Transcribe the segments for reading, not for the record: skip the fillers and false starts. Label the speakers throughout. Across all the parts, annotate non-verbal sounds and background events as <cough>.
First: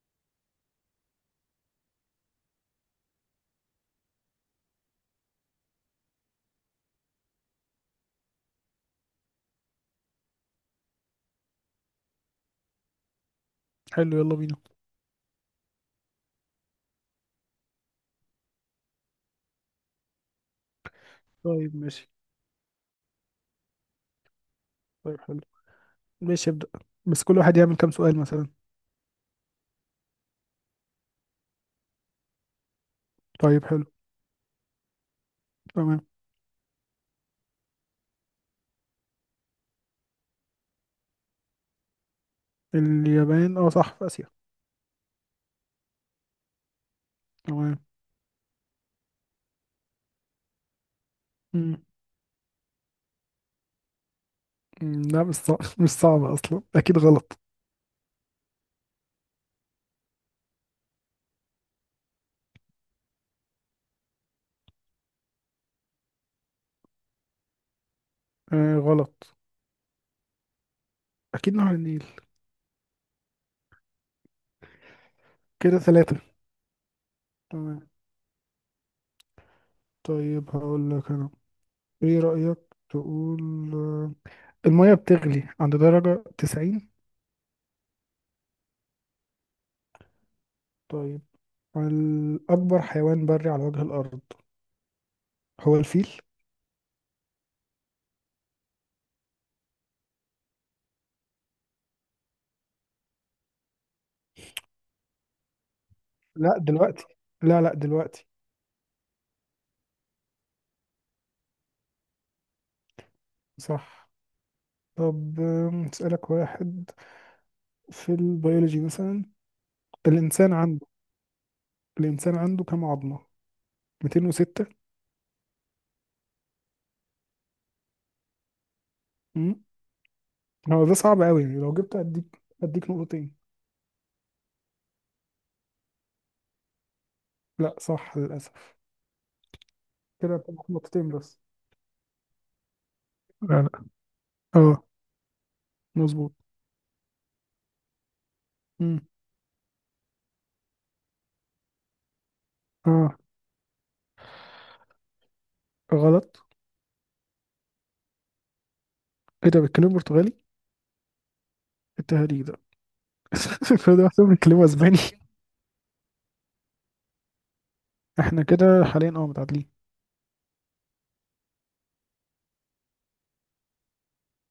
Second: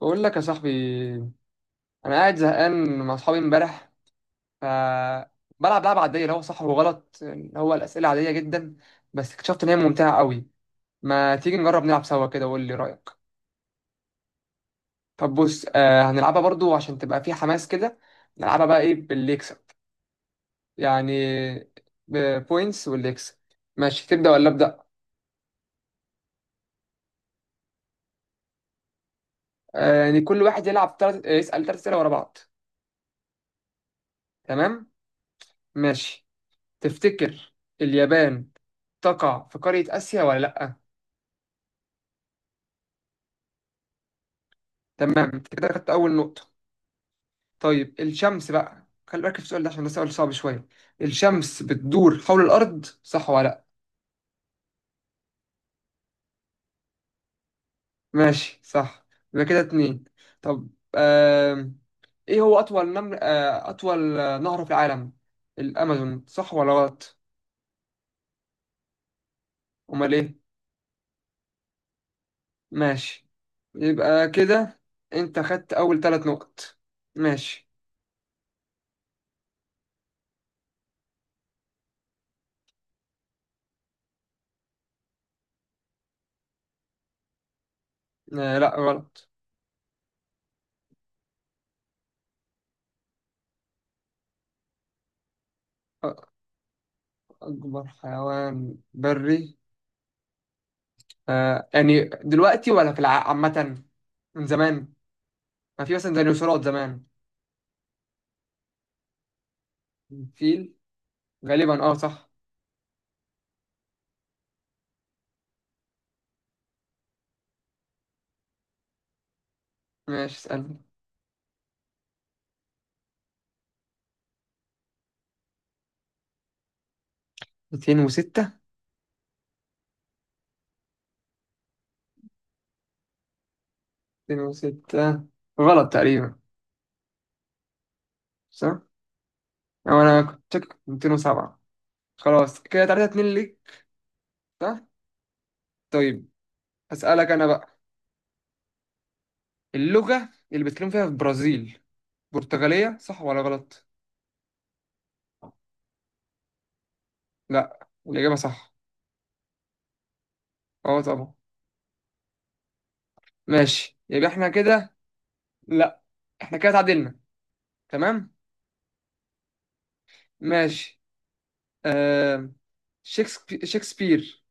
Speaker 1: بقول لك يا صاحبي، انا قاعد زهقان مع اصحابي امبارح. ف بلعب لعبه عاديه اللي هو صح وغلط، اللي هو الاسئله عاديه جدا، بس اكتشفت ان هي ممتعه قوي. ما تيجي نجرب نلعب سوا كده وقول لي رايك؟
Speaker 2: حلو، يلا بينا.
Speaker 1: طب بص، هنلعبها برضو عشان تبقى في حماس كده. نلعبها بقى ايه؟ باللي يكسب يعني،
Speaker 2: طيب ماشي.
Speaker 1: بوينتس، واللي يكسب. ماشي، تبدا ولا ابدا؟
Speaker 2: طيب حلو. ماشي، ابدأ. بس كل واحد يعمل كام سؤال مثلا؟
Speaker 1: يعني كل واحد يلعب يسال ثلاث اسئله ورا بعض.
Speaker 2: طيب حلو.
Speaker 1: تمام.
Speaker 2: تمام.
Speaker 1: ماشي. تفتكر اليابان تقع في قاره اسيا ولا لا؟
Speaker 2: اليابان اه صح، في آسيا.
Speaker 1: تمام، انت كده خدت اول نقطة.
Speaker 2: تمام.
Speaker 1: طيب الشمس بقى، خلي بالك في السؤال ده عشان ده سؤال صعب شوية. الشمس
Speaker 2: مم.
Speaker 1: بتدور حول الأرض صح ولا لأ؟
Speaker 2: مم، لا مش صعب <laughs> مش صعبة أصلا، أكيد غلط.
Speaker 1: ماشي صح. يبقى كده اتنين. طب، آم... ايه هو أطول نمر آه... أطول آه، نهر في العالم؟ الأمازون صح ولا غلط؟
Speaker 2: آه غلط.
Speaker 1: أمال ايه؟
Speaker 2: أكيد نهر النيل.
Speaker 1: ماشي، يبقى كده انت خدت
Speaker 2: كده
Speaker 1: أول
Speaker 2: ثلاثة.
Speaker 1: ثلاث نقط. ماشي.
Speaker 2: تمام. طيب هقول لك أنا. إيه رأيك تقول آه، المية بتغلي عند درجة تسعين؟
Speaker 1: لأ غلط.
Speaker 2: طيب. الأكبر حيوان بري على وجه الأرض هو الفيل.
Speaker 1: أكبر حيوان بري، يعني دلوقتي ولا في عامة؟ من زمان؟ ما في مثلا
Speaker 2: لا
Speaker 1: ديناصورات زمان.
Speaker 2: دلوقتي. لا لا، دلوقتي.
Speaker 1: فيل غالبا، اه صح.
Speaker 2: صح. طب أسألك واحد في البيولوجي مثلا.
Speaker 1: ماشي،
Speaker 2: الإنسان
Speaker 1: اسألني.
Speaker 2: عنده الإنسان عنده كام عظمة؟ 206.
Speaker 1: 206.
Speaker 2: مم. هو ده صعب قوي يعني، لو جبت أديك نقطتين.
Speaker 1: 206 غلط تقريبا.
Speaker 2: لا صح للأسف.
Speaker 1: صح؟ أو أنا
Speaker 2: كده
Speaker 1: كنت
Speaker 2: هتبقى
Speaker 1: شاكك في
Speaker 2: نقطتين بس.
Speaker 1: 207. خلاص كده 3 2
Speaker 2: لا
Speaker 1: ليك.
Speaker 2: لا.
Speaker 1: صح؟
Speaker 2: اه.
Speaker 1: طيب.
Speaker 2: مظبوط.
Speaker 1: أسألك أنا بقى،
Speaker 2: مم.
Speaker 1: اللغة اللي بيتكلموا فيها في البرازيل برتغالية
Speaker 2: اه
Speaker 1: صح ولا غلط؟
Speaker 2: غلط.
Speaker 1: لا الإجابة صح.
Speaker 2: ايه ده، بيتكلموا برتغالي؟
Speaker 1: اه طبعا.
Speaker 2: التهريج ده <laughs> كل
Speaker 1: ماشي،
Speaker 2: ده
Speaker 1: يبقى
Speaker 2: محسوب،
Speaker 1: احنا
Speaker 2: بيتكلموا
Speaker 1: كده.
Speaker 2: اسباني.
Speaker 1: لا احنا كده اتعادلنا. تمام؟
Speaker 2: احنا كده حاليا اه متعادلين.
Speaker 1: ماشي. آه، شكسبير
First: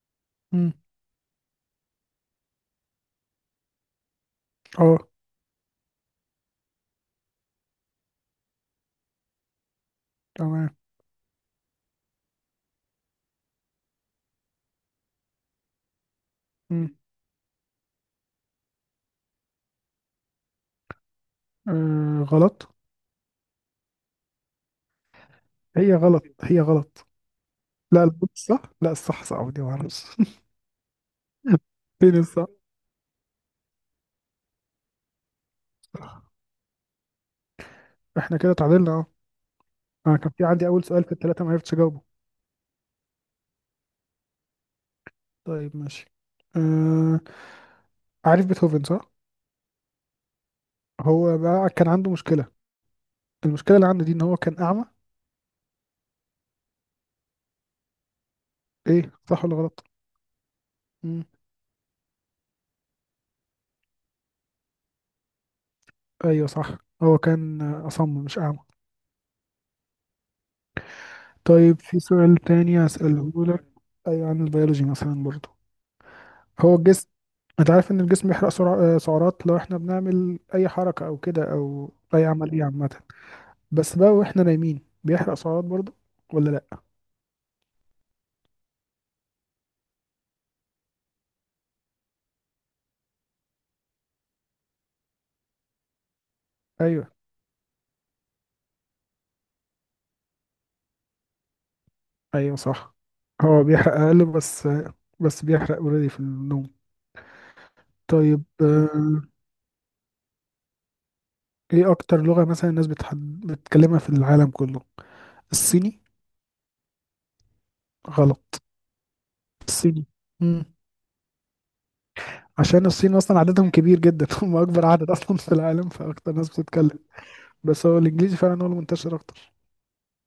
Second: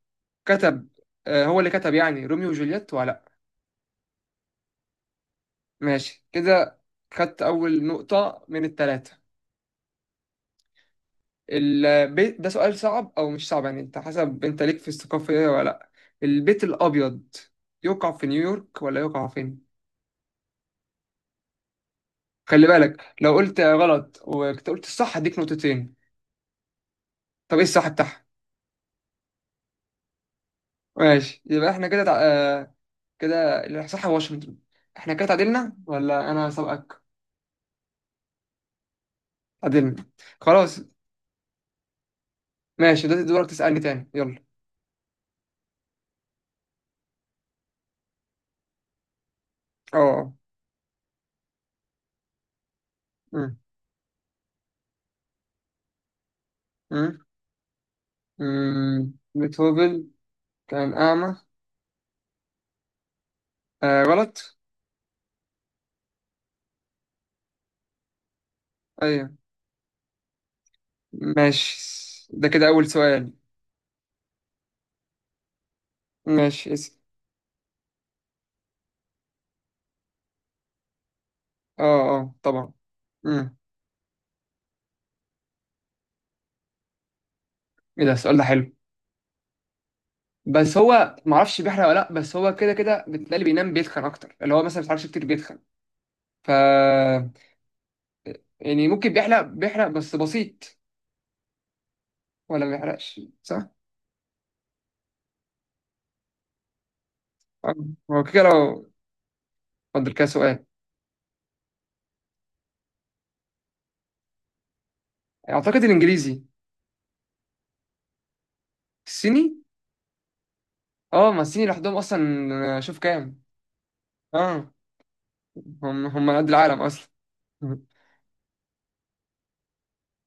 Speaker 2: مم.
Speaker 1: كتب. هو اللي كتب يعني روميو وجولييت ولا لا؟
Speaker 2: اه.
Speaker 1: ماشي كده، خدت أول نقطة من التلاتة.
Speaker 2: تمام.
Speaker 1: البيت ده سؤال صعب أو مش صعب، يعني أنت حسب أنت ليك في الثقافة إيه ولا لأ. البيت
Speaker 2: مم.
Speaker 1: الأبيض يقع في نيويورك ولا يقع فين؟
Speaker 2: آه
Speaker 1: خلي
Speaker 2: غلط.
Speaker 1: بالك لو قلت غلط وكنت قلت الصح هديك
Speaker 2: هي
Speaker 1: نقطتين.
Speaker 2: غلط، هي غلط.
Speaker 1: طب إيه الصح
Speaker 2: لا لا
Speaker 1: بتاعها؟
Speaker 2: الصح، لا الصح سعودي، معرفش.
Speaker 1: ماشي
Speaker 2: <laughs>
Speaker 1: يبقى إحنا كده
Speaker 2: فين
Speaker 1: تع...
Speaker 2: الصح.
Speaker 1: آه كده الصح واشنطن. إحنا كده تعادلنا ولا أنا سبقك؟
Speaker 2: احنا كده اتعادلنا اهو.
Speaker 1: تعادلنا.
Speaker 2: انا كان في عندي
Speaker 1: خلاص
Speaker 2: اول سؤال في الثلاثه ما عرفتش اجاوبه.
Speaker 1: ماشي، ده دورك تسألني تاني، يلا.
Speaker 2: طيب ماشي. آه... عارف بيتهوفن صح.
Speaker 1: اه، آه.
Speaker 2: هو بقى كان عنده مشكله،
Speaker 1: مم.
Speaker 2: المشكله اللي عنده دي ان هو كان اعمى.
Speaker 1: مم.
Speaker 2: ايه،
Speaker 1: مم.
Speaker 2: صح ولا غلط؟
Speaker 1: بيتهوفن كان
Speaker 2: مم.
Speaker 1: أعمى. غلط.
Speaker 2: ايوه صح. هو كان اصم مش اعمى.
Speaker 1: أيوه،
Speaker 2: طيب
Speaker 1: ماشي
Speaker 2: في سؤال
Speaker 1: ده كده
Speaker 2: تاني
Speaker 1: أول
Speaker 2: هسأله
Speaker 1: سؤال.
Speaker 2: لك، ايوه عن البيولوجي مثلا برضو.
Speaker 1: ماشي
Speaker 2: هو
Speaker 1: اسم.
Speaker 2: الجسم انت عارف ان الجسم بيحرق سعرات لو احنا بنعمل اي حركه او كده،
Speaker 1: اه،
Speaker 2: او اي
Speaker 1: اه
Speaker 2: عمليه
Speaker 1: طبعا.
Speaker 2: عامه.
Speaker 1: مم.
Speaker 2: بس بقى واحنا نايمين بيحرق سعرات برضه ولا لا؟
Speaker 1: ايه ده، السؤال ده حلو. بس هو معرفش بيحرق ولا لأ، بس هو كده كده بتلاقي اللي بينام بيتخن أكتر، اللي هو مثلا ما بيتحركش كتير بيتخن. ف
Speaker 2: ايوه.
Speaker 1: يعني ممكن بيحرق بيحرق بس بسيط،
Speaker 2: ايوه
Speaker 1: ولا ما
Speaker 2: صح.
Speaker 1: بيحرقش
Speaker 2: هو
Speaker 1: صح؟
Speaker 2: بيحرق اقل بس. بس بيحرق اوريدي في النوم.
Speaker 1: آه. هو كده
Speaker 2: طيب
Speaker 1: لو. اتفضل كده سؤال.
Speaker 2: ايه اكتر لغة مثلا الناس بتتكلمها في العالم كله؟
Speaker 1: أعتقد
Speaker 2: الصيني.
Speaker 1: الإنجليزي.
Speaker 2: غلط.
Speaker 1: الصيني؟
Speaker 2: الصيني. مم.
Speaker 1: اه، ما الصين لوحدهم اصلا
Speaker 2: عشان
Speaker 1: شوف
Speaker 2: الصين اصلا
Speaker 1: كام.
Speaker 2: عددهم كبير جدا <laughs> هم
Speaker 1: اه،
Speaker 2: اكبر عدد اصلا في العالم،
Speaker 1: هم
Speaker 2: فاكتر
Speaker 1: هم قد
Speaker 2: ناس
Speaker 1: العالم
Speaker 2: بتتكلم.
Speaker 1: اصلا.
Speaker 2: بس هو الانجليزي فعلا هو المنتشر اكتر.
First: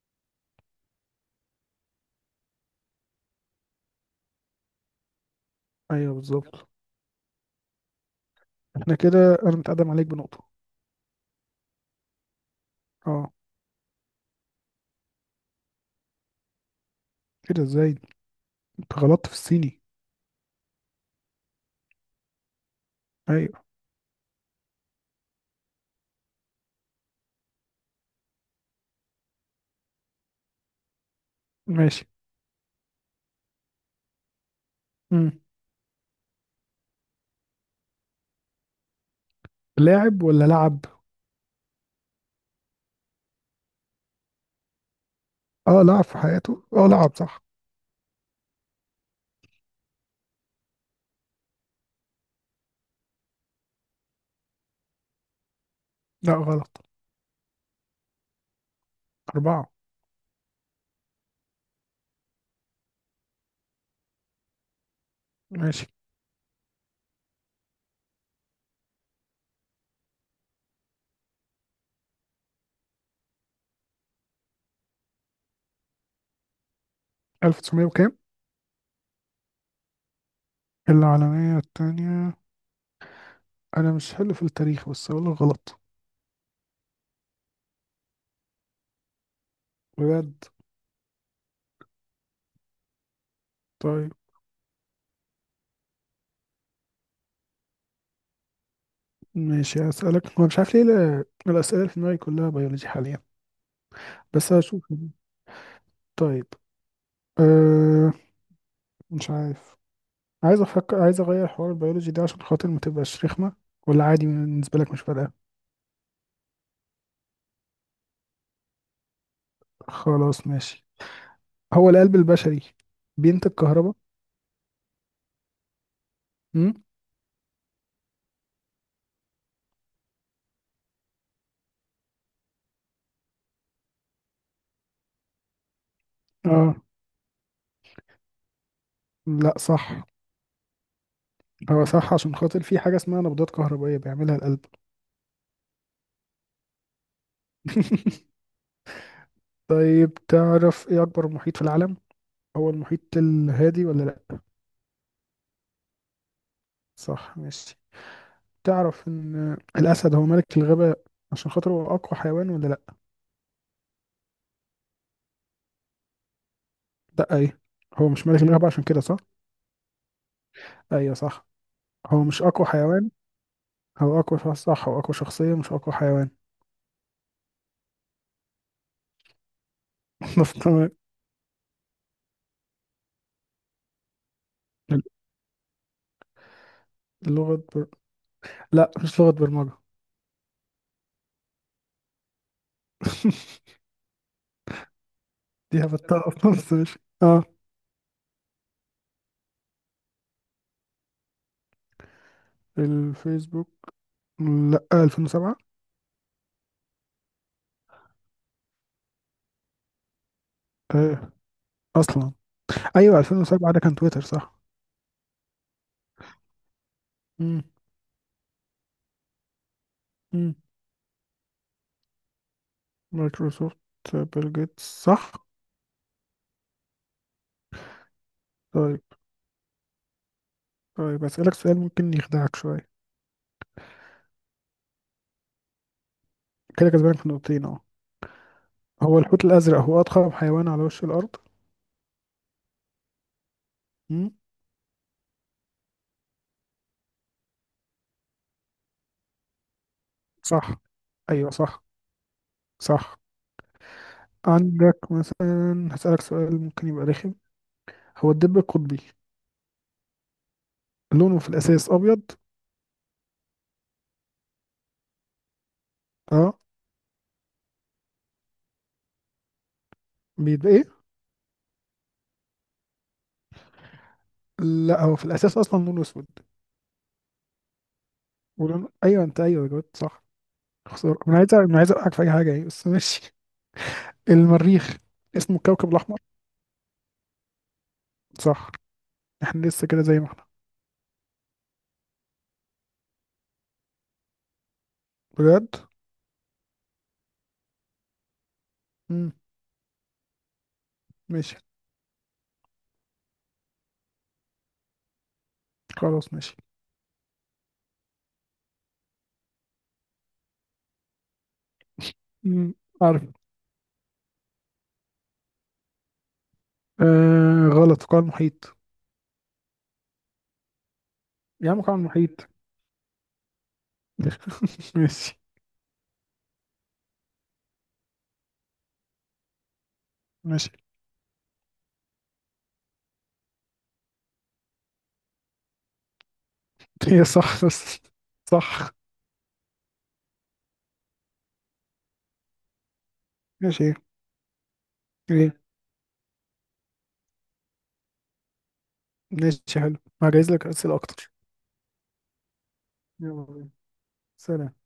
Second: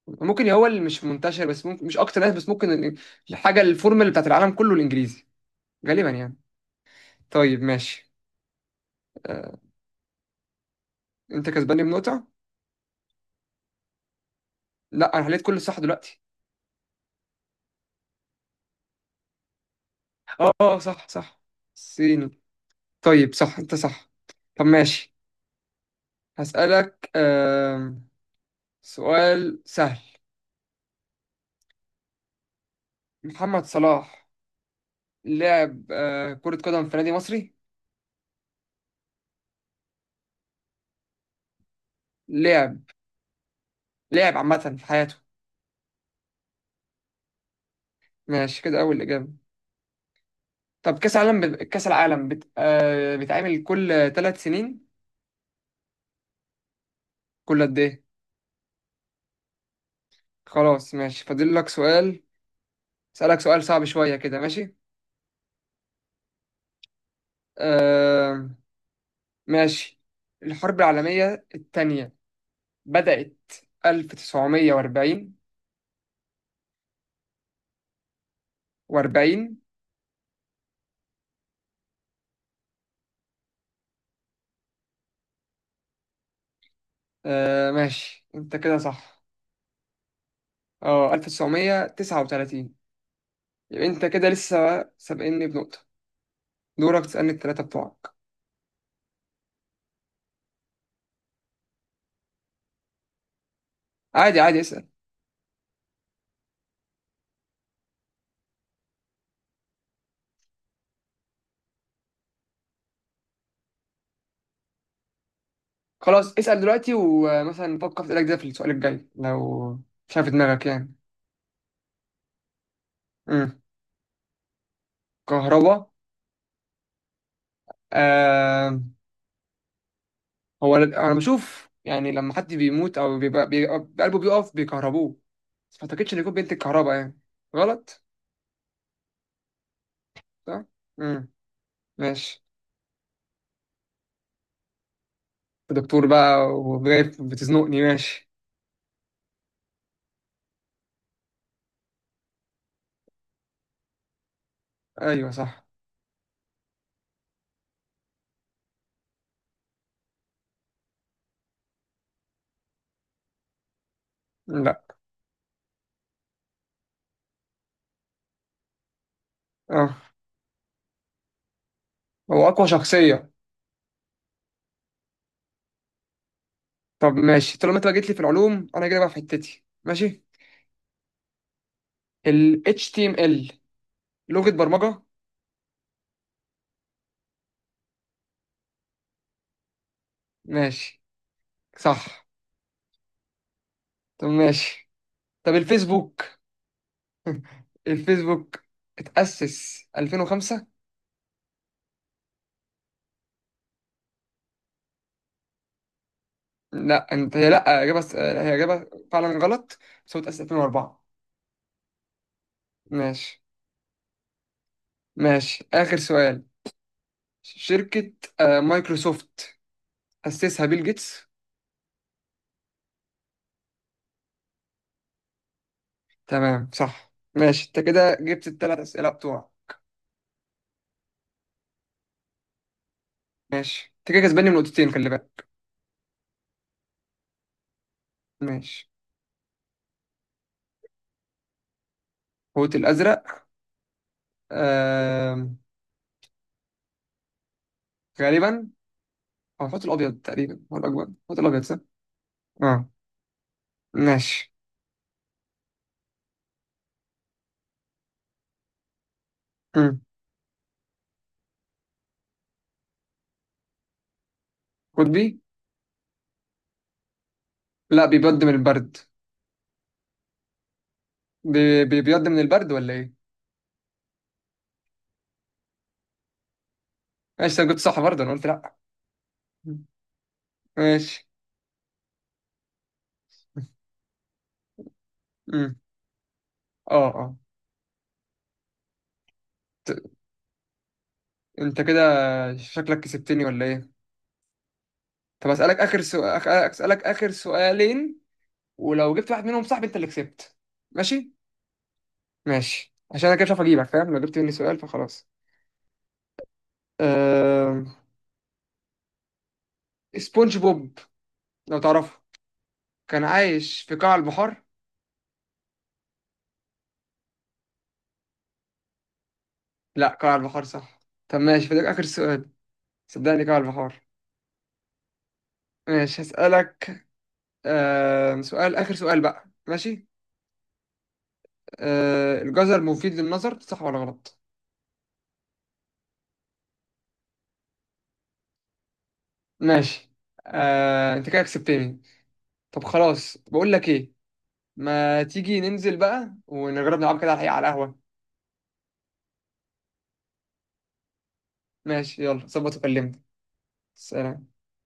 Speaker 1: ممكن هو اللي مش منتشر، بس ممكن مش اكتر ناس، بس ممكن الحاجه الفورمال بتاعت العالم كله الانجليزي، غالبا
Speaker 2: ايوه
Speaker 1: يعني.
Speaker 2: بالظبط.
Speaker 1: طيب ماشي.
Speaker 2: احنا كده
Speaker 1: آه،
Speaker 2: انا متقدم عليك بنقطة.
Speaker 1: انت كسباني بنقطه.
Speaker 2: اه.
Speaker 1: لا انا حليت كل صح دلوقتي.
Speaker 2: كده ازاي؟ انت غلطت في الصيني.
Speaker 1: اه، اه صح صح. صيني. طيب صح
Speaker 2: ايوه.
Speaker 1: انت صح. طب ماشي، هسألك سؤال سهل.
Speaker 2: ماشي.
Speaker 1: محمد صلاح
Speaker 2: مم.
Speaker 1: لعب كرة قدم في نادي مصري.
Speaker 2: لاعب ولا لعب؟
Speaker 1: لعب. لعب عامة في حياته.
Speaker 2: اه لعب في حياته، اه لعب، صح.
Speaker 1: ماشي كده أول إجابة. طب كأس العالم كأس العالم بيتعمل كل 3 سنين؟
Speaker 2: لا غلط.
Speaker 1: كل قد إيه؟
Speaker 2: أربعة.
Speaker 1: خلاص ماشي فاضل لك سؤال. أسألك سؤال صعب شوية كده، ماشي؟
Speaker 2: ماشي.
Speaker 1: آه... ماشي. الحرب العالمية الثانية بدأت 1940.
Speaker 2: 1900 وكام؟
Speaker 1: و40.
Speaker 2: العالمية التانية. أنا مش حلو في التاريخ، بس أقول لك غلط.
Speaker 1: ماشي أنت كده صح.
Speaker 2: بجد.
Speaker 1: أه، 1939. يبقى أنت
Speaker 2: طيب
Speaker 1: كده لسه سابقني بنقطة. دورك تسألني الثلاثة بتوعك.
Speaker 2: ماشي، هسألك. هو مش عارف ليه الأسئلة اللي في دماغي كلها بيولوجي حاليا.
Speaker 1: عادي
Speaker 2: بس
Speaker 1: عادي
Speaker 2: هشوف.
Speaker 1: اسأل.
Speaker 2: طيب. أه مش عارف. عايز أفكر، عايز أغير حوار البيولوجي ده عشان خاطر ما تبقاش رخمة، ولا عادي بالنسبة لك مش فارقة؟
Speaker 1: خلاص اسأل دلوقتي، ومثلا فكر في اسألك ده في السؤال الجاي لو شايف
Speaker 2: خلاص
Speaker 1: دماغك،
Speaker 2: ماشي.
Speaker 1: يعني.
Speaker 2: هو القلب البشري بينتج
Speaker 1: امم.
Speaker 2: كهرباء؟
Speaker 1: كهرباء.
Speaker 2: امم.
Speaker 1: آه، هو انا بشوف يعني لما حد بيموت او بيبقى، بيبقى قلبه بيقف بيكهربوه، بس ما اعتقدش ان يكون بينتج
Speaker 2: اه.
Speaker 1: كهرباء يعني. غلط.
Speaker 2: لا صح.
Speaker 1: صح. امم.
Speaker 2: هو صح عشان
Speaker 1: ماشي.
Speaker 2: خاطر في حاجة اسمها نبضات كهربائية بيعملها القلب.
Speaker 1: أنت دكتور بقى وجايب بتزنقني، ماشي.
Speaker 2: <laughs> طيب، تعرف ايه أكبر محيط في العالم؟ هو المحيط الهادي ولا لأ؟
Speaker 1: ايوه صح.
Speaker 2: صح، ماشي. تعرف إن الأسد هو ملك الغابة عشان خاطر هو أقوى حيوان ولا لأ؟
Speaker 1: لا.
Speaker 2: لأ إيه، هو مش ملك الغابة عشان كده صح؟
Speaker 1: اه،
Speaker 2: أيوه صح. هو مش
Speaker 1: هو
Speaker 2: أقوى
Speaker 1: اقوى
Speaker 2: حيوان.
Speaker 1: شخصية.
Speaker 2: هو أقوى شخص صح، هو أقوى شخصية مش أقوى حيوان.
Speaker 1: طب ماشي، طالما انت بقى جيت لي في العلوم انا جاي بقى في حتتي، ماشي.
Speaker 2: <laughs> بس تمام.
Speaker 1: ال HTML لغة برمجة.
Speaker 2: لغة بر... لأ مش لغة برمجة.
Speaker 1: ماشي صح.
Speaker 2: <laughs>
Speaker 1: طب ماشي. طب
Speaker 2: دي
Speaker 1: الفيسبوك.
Speaker 2: هبتها أصلا، بس ماشي أه.
Speaker 1: <laughs> الفيسبوك اتأسس 2005.
Speaker 2: الفيسبوك، لا 2007.
Speaker 1: لا انت هي، لا اجابه، هي اجابه فعلا غلط. بس هو اتأسس 2004.
Speaker 2: ايه اصلا. ايوه
Speaker 1: ماشي.
Speaker 2: 2007 ده كان تويتر صح.
Speaker 1: ماشي اخر سؤال.
Speaker 2: امم.
Speaker 1: شركه مايكروسوفت
Speaker 2: امم.
Speaker 1: أسسها بيل جيتس.
Speaker 2: مايكروسوفت، بيل جيتس صح.
Speaker 1: تمام صح، ماشي انت كده جبت الثلاث
Speaker 2: طيب.
Speaker 1: اسئله بتوع.
Speaker 2: طيب اسالك سؤال ممكن يخدعك شويه.
Speaker 1: ماشي انت كده كسباني بنقطتين، خلي بالك.
Speaker 2: كده كسبانك في نقطتين اهو.
Speaker 1: ماشي.
Speaker 2: هو الحوت الازرق هو اضخم حيوان على وش الارض.
Speaker 1: الحوت الازرق.
Speaker 2: امم.
Speaker 1: آه... غالبا، او الحوت الابيض تقريبا
Speaker 2: صح.
Speaker 1: هو الاكبر، الحوت
Speaker 2: ايوه
Speaker 1: الابيض صح.
Speaker 2: صح.
Speaker 1: اه.
Speaker 2: صح.
Speaker 1: ماشي.
Speaker 2: عندك مثلا، هسالك سؤال ممكن يبقى رخم. هو الدب القطبي
Speaker 1: مم.
Speaker 2: لونه في الاساس ابيض.
Speaker 1: قطبي.
Speaker 2: اه.
Speaker 1: لا، بيبيض من البرد.
Speaker 2: بيبقى ايه؟
Speaker 1: بيبيض من البرد ولا ايه؟
Speaker 2: لا هو في الاساس اصلا لونه اسود.
Speaker 1: ماشي، انا كنت صح برضه، انا قلت لا.
Speaker 2: ولونه ايوه، انت ايوه
Speaker 1: مم.
Speaker 2: جاوبت صح. خسارة،
Speaker 1: ماشي.
Speaker 2: أنا عايز أوقعك في أي حاجة يعني، بس ماشي. المريخ اسمه
Speaker 1: مم.
Speaker 2: الكوكب الأحمر
Speaker 1: اه، اه.
Speaker 2: صح. احنا لسه كده
Speaker 1: ت-
Speaker 2: زي ما احنا.
Speaker 1: انت كده، شكلك كسبتني ولا ايه. طب
Speaker 2: بجد.
Speaker 1: اسالك اخر سؤالين، ولو جبت
Speaker 2: مم.
Speaker 1: واحد منهم صح انت اللي كسبت. ماشي.
Speaker 2: ماشي.
Speaker 1: ماشي، عشان انا كده مش عارف اجيبك فاهم، لو جبت مني سؤال فخلاص.
Speaker 2: خلاص ماشي.
Speaker 1: أه... سبونج بوب لو تعرفه،
Speaker 2: مم. عارف.
Speaker 1: كان عايش في قاع البحار.
Speaker 2: آه غلط، قاع المحيط.
Speaker 1: لا قاع البحار صح. طب ماشي
Speaker 2: يا عم
Speaker 1: فده
Speaker 2: قاع
Speaker 1: اخر
Speaker 2: المحيط.
Speaker 1: سؤال. صدقني قاع البحار.
Speaker 2: <laughs> ماشي.
Speaker 1: ماشي هسألك. آه سؤال آخر سؤال بقى، ماشي.
Speaker 2: ماشي.
Speaker 1: الجزر مفيد للنظر صح ولا غلط؟
Speaker 2: هي صح بس. صح.
Speaker 1: ماشي. انت كده كسبتني. طب خلاص، بقول لك
Speaker 2: ماشي.
Speaker 1: ايه، ما تيجي
Speaker 2: ايه،
Speaker 1: ننزل بقى ونجرب نلعب كده على الحقيقة على القهوة.
Speaker 2: ماشي حلو. هجهز لك أسئلة أكتر.
Speaker 1: ماشي يلا ظبط وكلمني.
Speaker 2: يلا بينا.
Speaker 1: سلام.
Speaker 2: سلام.